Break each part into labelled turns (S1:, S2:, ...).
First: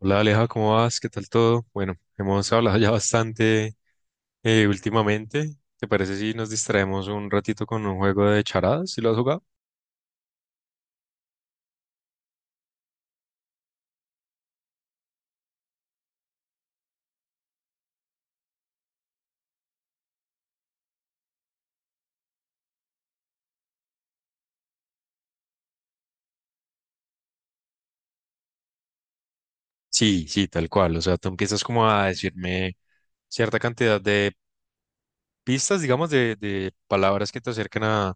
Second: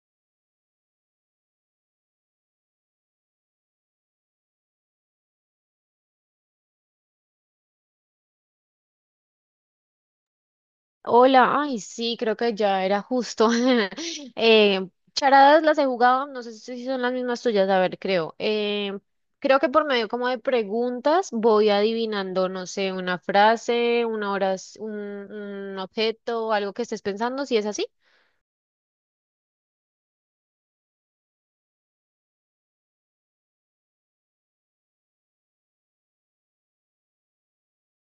S1: Hola Aleja, ¿cómo vas? ¿Qué tal todo? Bueno, hemos hablado ya bastante últimamente. ¿Te parece si nos distraemos un ratito con un juego de charadas? ¿Si lo has jugado?
S2: Hola, ay, sí, creo que ya era justo. Eh, Charadas las he jugado, no sé si son las mismas tuyas, a ver, creo. Creo que por medio como de preguntas voy adivinando, no sé, una frase, una hora, un objeto, algo que estés pensando, si es así.
S1: Sí, sí, tal cual. O sea, tú empiezas como a decirme cierta cantidad de pistas, digamos, de palabras que te acercan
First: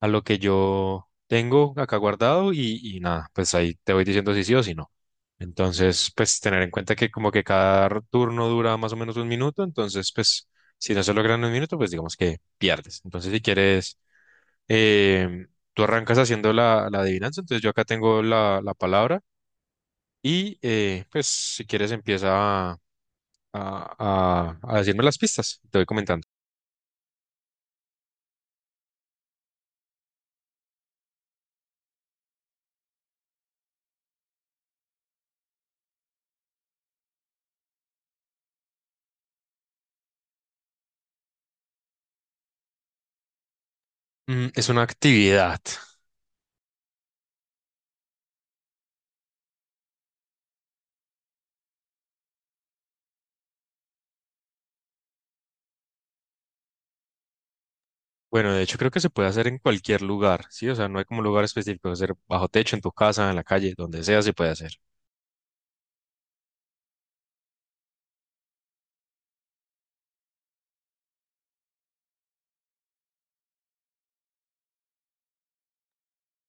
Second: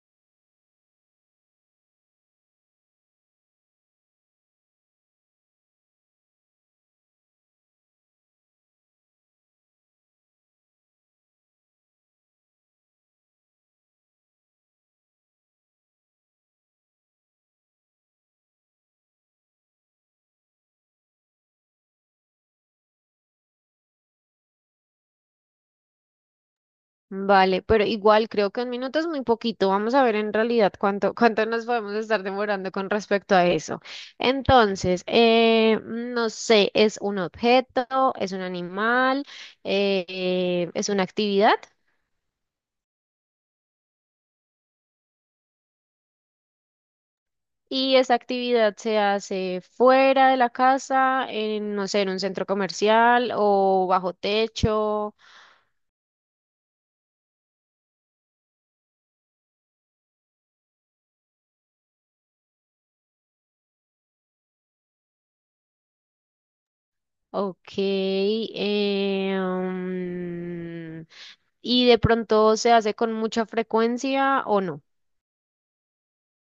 S1: a lo que yo tengo acá guardado y nada, pues ahí te voy diciendo si sí o si no. Entonces, pues tener en cuenta que como que cada turno dura más o menos un minuto, entonces pues si no se logra en un minuto, pues digamos que pierdes. Entonces, si quieres, em, tú arrancas haciendo la adivinanza, entonces yo acá tengo la palabra y pues si quieres empieza a, a decirme las pistas, te voy comentando.
S2: Vale, pero igual creo que un minuto es muy poquito. Vamos a ver en realidad cuánto nos podemos estar demorando con respecto a eso. Entonces, no sé, ¿es un objeto, es un animal, es una actividad?
S1: Mm, es una actividad.
S2: Y esa actividad se hace fuera de la casa, en, no sé, en un centro comercial o bajo techo.
S1: Bueno, de hecho creo que se puede hacer en cualquier lugar, ¿sí? O sea, no hay como un lugar específico, hacer bajo techo, en tu casa, en la calle, donde sea se puede hacer.
S2: Ok. ¿Y de pronto se hace con mucha frecuencia o no?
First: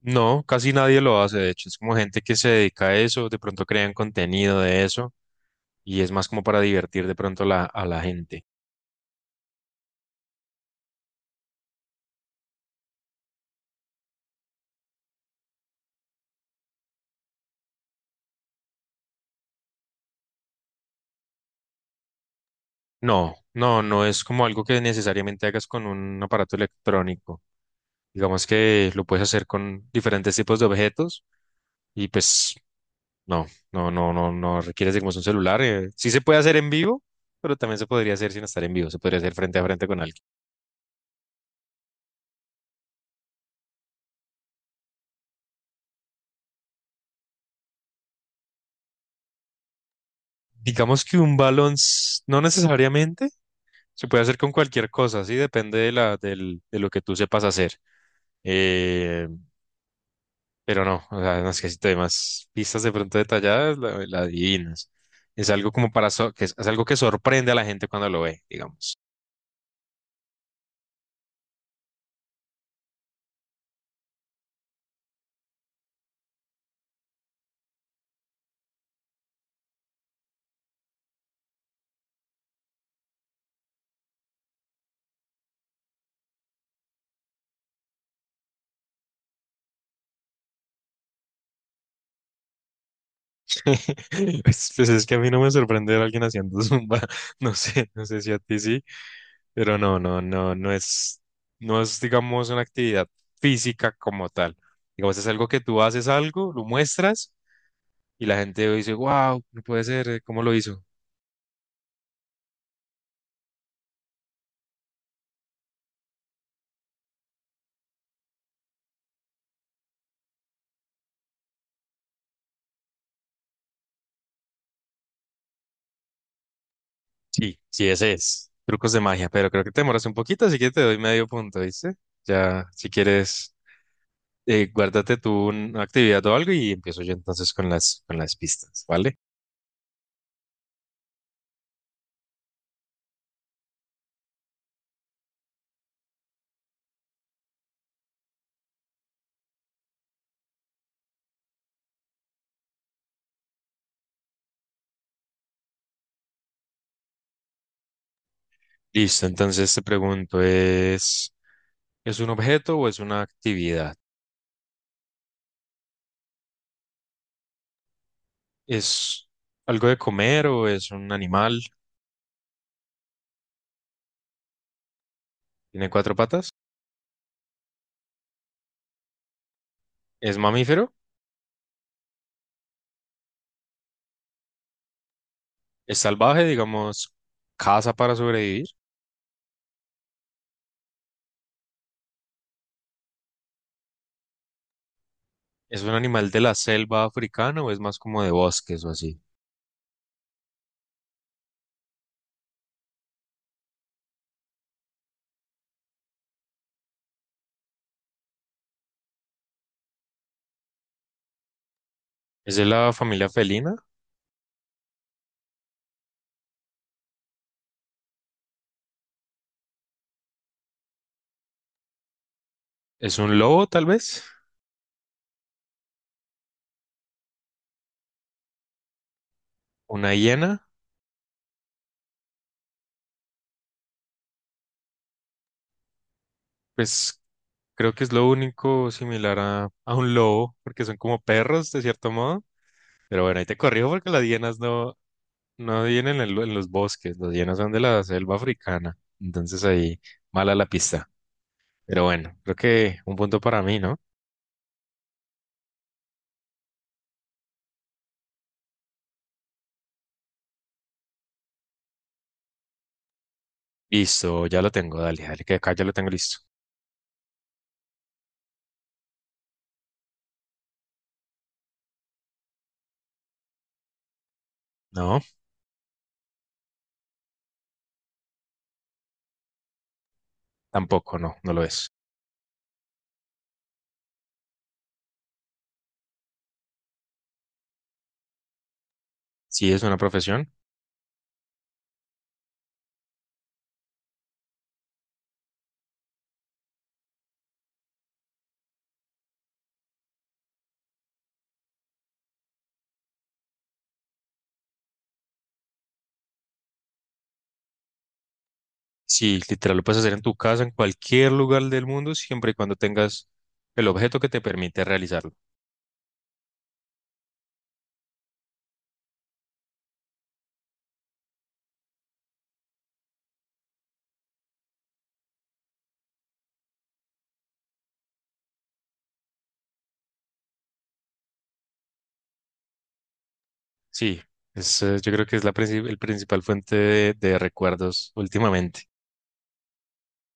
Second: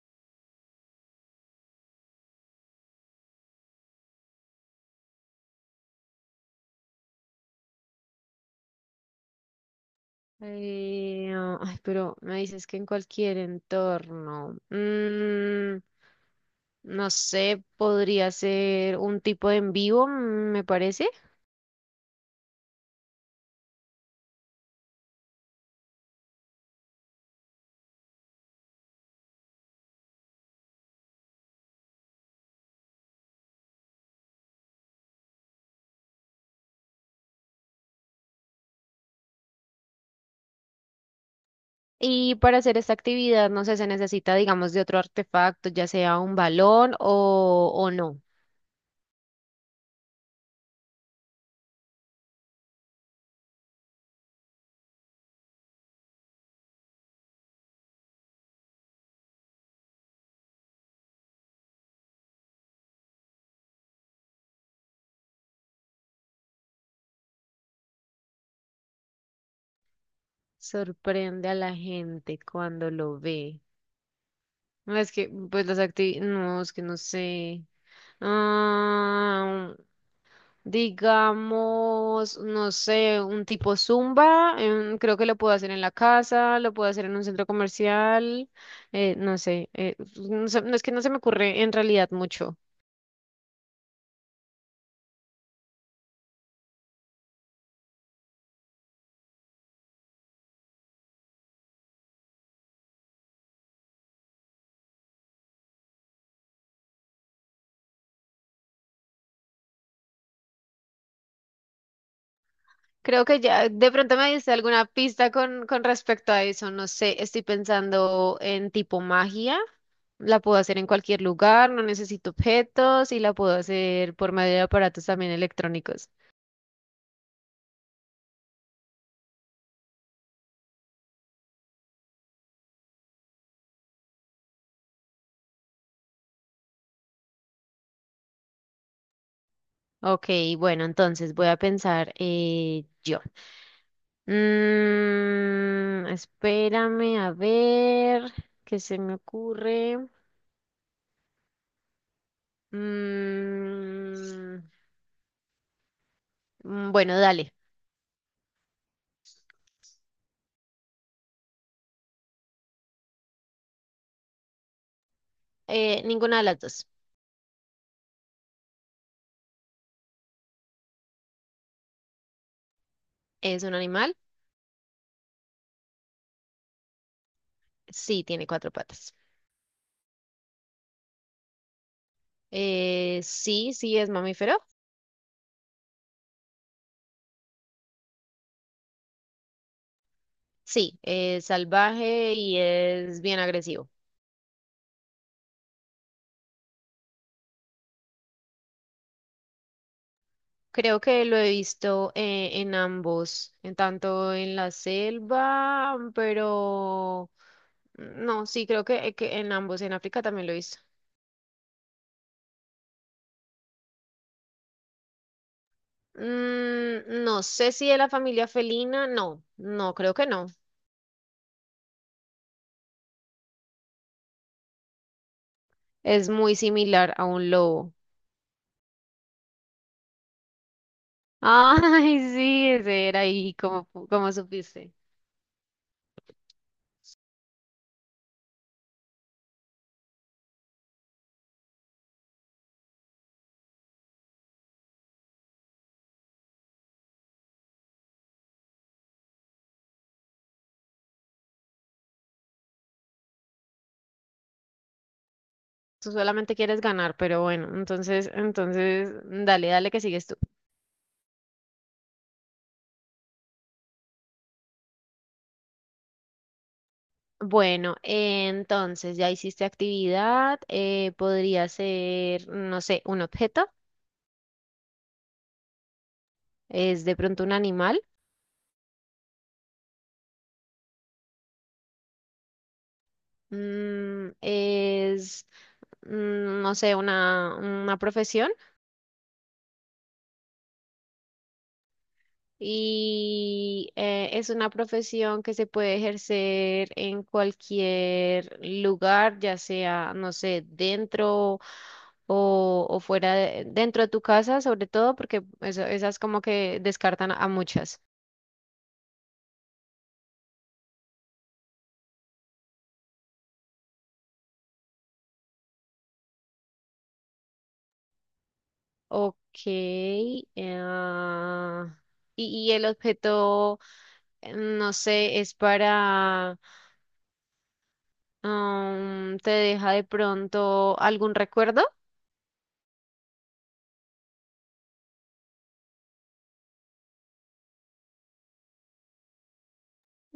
S1: No, casi nadie lo hace, de hecho, es como gente que se dedica a eso, de pronto crean contenido de eso y es más como para divertir de pronto la, a la gente.
S2: Ay, pero me dices que en cualquier entorno. No sé, podría ser un tipo de en vivo, me parece.
S1: No, no, no es como algo que necesariamente hagas con un aparato electrónico. Digamos que lo puedes hacer con diferentes tipos de objetos y pues no, no, no, no, no requiere de como es un celular. Sí se puede hacer en vivo, pero también se podría hacer sin estar en vivo. Se podría hacer frente a frente con alguien.
S2: Y para hacer esta actividad, no sé, se necesita, digamos, de otro artefacto, ya sea un balón o no.
S1: Digamos que un balón no necesariamente se puede hacer con cualquier cosa, sí, depende de de lo que tú sepas hacer. Eh, pero no, o sea, no es si te doy más pistas de pronto detalladas, la adivinas. Es algo como para es algo que sorprende a la gente cuando lo ve, digamos.
S2: Sorprende a la gente cuando lo ve. No, es que, pues las actividades, no, es que no sé. Ah, Digamos, no sé, un tipo Zumba, creo que lo puedo hacer en la casa, lo puedo hacer en un centro comercial, no es que no se me ocurre en realidad mucho.
S1: Pues es que a mí no me sorprende ver a alguien haciendo zumba. No sé, no sé si a ti sí. Pero no, no, no, no es, no es, digamos, una actividad física como tal. Digamos, es algo que tú haces algo, lo muestras y la gente dice, wow, no puede ser, ¿cómo lo hizo?
S2: Creo que ya de pronto me diste alguna pista con respecto a eso, no sé, estoy pensando en tipo magia, la puedo hacer en cualquier lugar, no necesito objetos y la puedo hacer por medio de aparatos también electrónicos.
S1: Sí, sí, ese es. Trucos de magia, pero creo que te demoras un poquito, así que te doy medio punto, ¿viste? Ya, si quieres, guárdate tú una actividad o algo y empiezo yo entonces con las pistas, ¿vale?
S2: Ok, bueno, entonces voy a pensar yo. Mm, espérame a ver qué se me ocurre. Mm, bueno, dale.
S1: Listo, entonces te pregunto, ¿es un objeto o es una actividad?
S2: Ninguna de las dos.
S1: ¿Es algo de comer o es un animal?
S2: ¿Es un animal?
S1: ¿Tiene cuatro patas?
S2: Sí, tiene cuatro patas.
S1: ¿Es mamífero?
S2: Sí, sí, es mamífero.
S1: ¿Es salvaje, digamos, caza para sobrevivir?
S2: Sí, es salvaje y es bien agresivo.
S1: ¿Es un animal de la selva africana o es más como de bosques o así?
S2: Creo que lo he visto en ambos, en tanto en la selva, pero no, sí, creo que en ambos, en África también lo he visto.
S1: ¿Es de la familia felina?
S2: Mm, no sé si de la familia felina, no, no, creo que no.
S1: ¿Es un lobo, tal vez?
S2: Es muy similar a un lobo.
S1: ¿Una hiena?
S2: Ay, sí, ese era ahí, como, como supiste.
S1: Pues creo que es lo único similar a un lobo, porque son como perros, de cierto modo. Pero bueno, ahí te corrijo porque las hienas no, no vienen en, en los bosques, las hienas son de la selva africana. Entonces ahí, mala la pista. Pero bueno, creo que un punto para mí, ¿no?
S2: Tú solamente quieres ganar, pero bueno, entonces, dale, dale que sigues tú.
S1: Listo, ya lo tengo, dale, dale, que acá ya lo tengo listo.
S2: Bueno, entonces ya hiciste actividad, podría ser, no sé, un objeto,
S1: No,
S2: es de pronto un animal,
S1: tampoco, no, no lo es.
S2: mm, es, no sé, una profesión.
S1: Sí, es una profesión.
S2: Y es una profesión que se puede ejercer en cualquier lugar, ya sea, no sé, dentro o, dentro de tu casa, sobre todo, porque esas como que descartan a muchas.
S1: Sí, literal, lo puedes hacer en tu casa, en cualquier lugar del mundo, siempre y cuando tengas el objeto que te permite realizarlo.
S2: Ok. ah, y, y el objeto, no sé, es para, ¿te deja de pronto algún recuerdo?
S1: Sí, es, yo creo que es la el principal fuente de recuerdos últimamente.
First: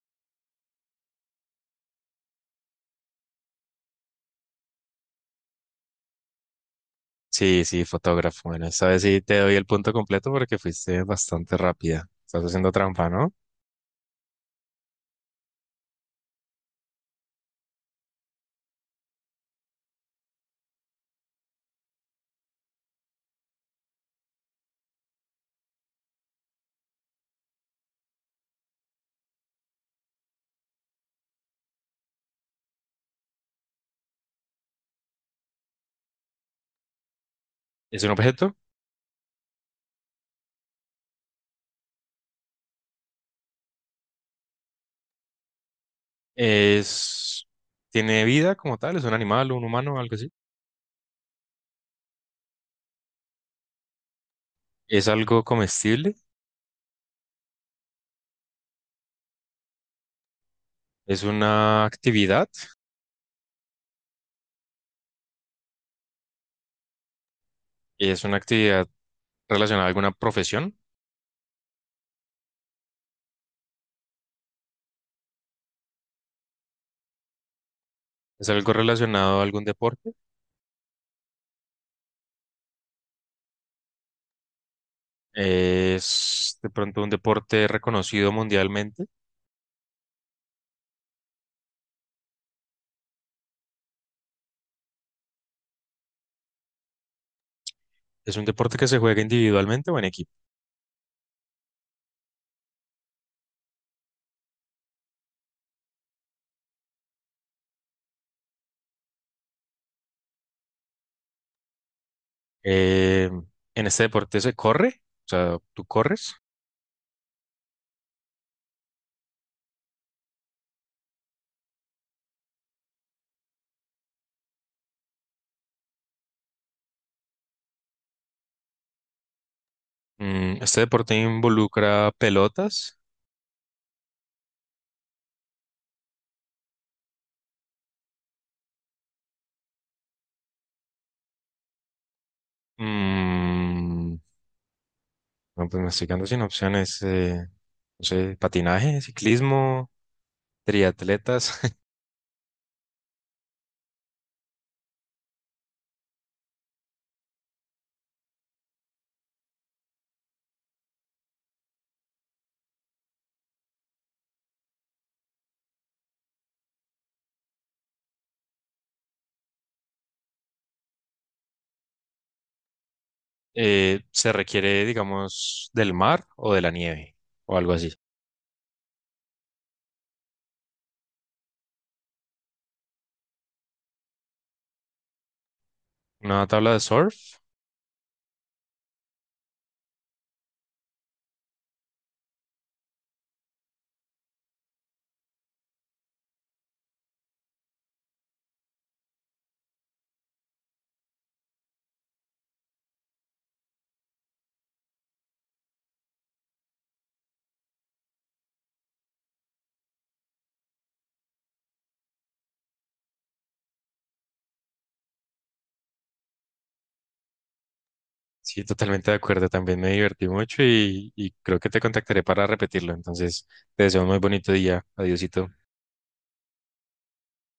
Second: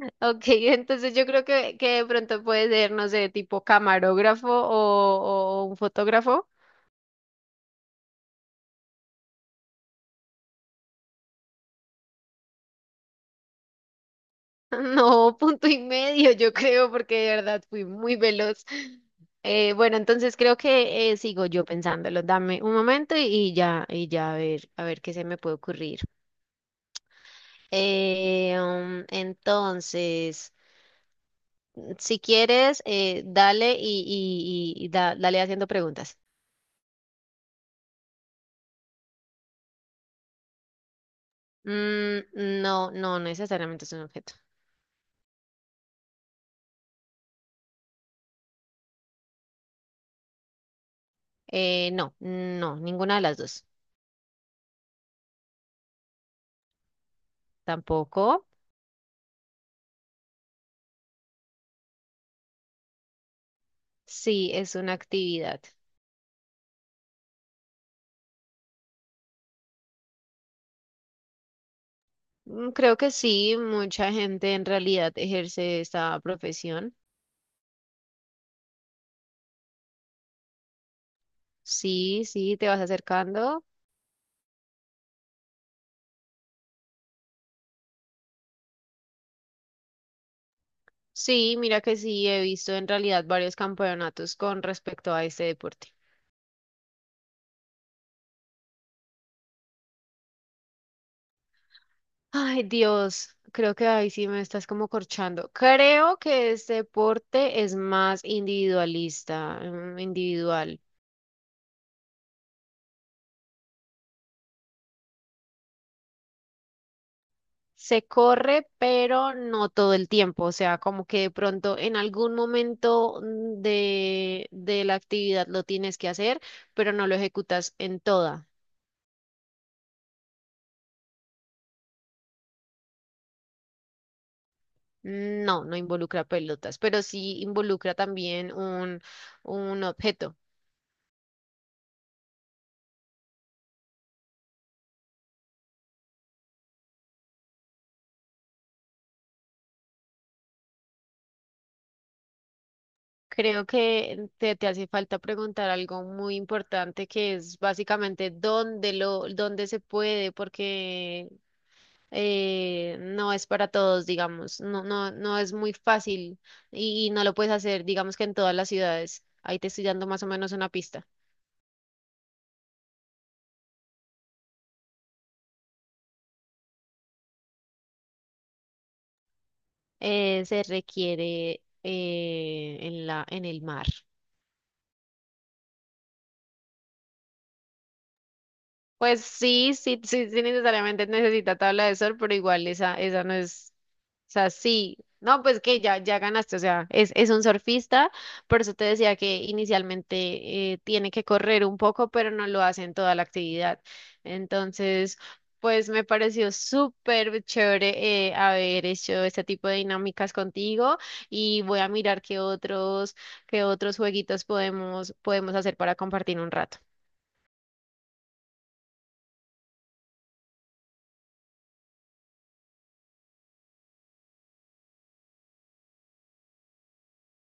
S2: Ok, entonces yo creo que de pronto puede ser, no sé, tipo camarógrafo o un fotógrafo.
S1: Sí, sí, fotógrafo. Bueno, esta vez sí te doy el punto completo porque fuiste bastante rápida. Estás haciendo trampa, ¿no?
S2: No, punto y medio, yo creo, porque de verdad fui muy veloz. Bueno, entonces creo que sigo yo pensándolo. Dame un momento y ya a ver qué se me puede ocurrir. Entonces, si quieres, dale y dale haciendo preguntas.
S1: ¿Es un objeto?
S2: Mm, no, no necesariamente es un objeto.
S1: Es, tiene vida como tal, es un animal, un humano, algo así.
S2: No, no, ninguna de las dos.
S1: Es algo comestible,
S2: Tampoco.
S1: es una actividad,
S2: Sí, es una actividad.
S1: es una actividad relacionada a alguna profesión,
S2: Creo que sí, mucha gente en realidad ejerce esta profesión.
S1: es algo relacionado a algún deporte,
S2: Sí, sí, te vas acercando.
S1: es de pronto un deporte reconocido mundialmente,
S2: Sí, mira que sí, he visto en realidad varios campeonatos con respecto a este deporte.
S1: es un deporte que se juega individualmente o en equipo.
S2: Ay, Dios, creo que ahí sí me estás como corchando. Creo que este deporte es más individualista, individual.
S1: Eh, en este deporte se corre, o sea, tú corres.
S2: Se corre, pero no todo el tiempo, o sea, como que de pronto en algún momento de la actividad lo tienes que hacer, pero no lo ejecutas en toda.
S1: Mm, este deporte involucra pelotas.
S2: No, no involucra pelotas, pero sí involucra también un objeto.
S1: mm, No, pues me estoy quedando sin opciones. No sé, patinaje, ciclismo, triatletas.
S2: Creo que te hace falta preguntar algo muy importante que es básicamente dónde se puede, porque no es para todos, digamos, no, no, no es muy fácil y no lo puedes hacer, digamos que en todas las ciudades. Ahí te estoy dando más o menos una pista.
S1: Se requiere, digamos, del mar o de la nieve o algo así.
S2: Se requiere en el mar.
S1: Una tabla de surf.
S2: Pues sí, sí, sí, sí, necesariamente necesita tabla de sol, pero igual esa no es, o sea, sí, no, pues que ya, ya ganaste, o sea, es un surfista, por eso te decía que inicialmente tiene que correr un poco, pero no lo hace en toda la actividad. Entonces, pues me pareció súper chévere haber hecho este tipo de dinámicas contigo y voy a mirar qué otros jueguitos podemos, podemos hacer para compartir un rato.
S1: Sí, totalmente de acuerdo. También me divertí mucho y creo que te contactaré para repetirlo. Entonces, te deseo un muy bonito día. Adiósito.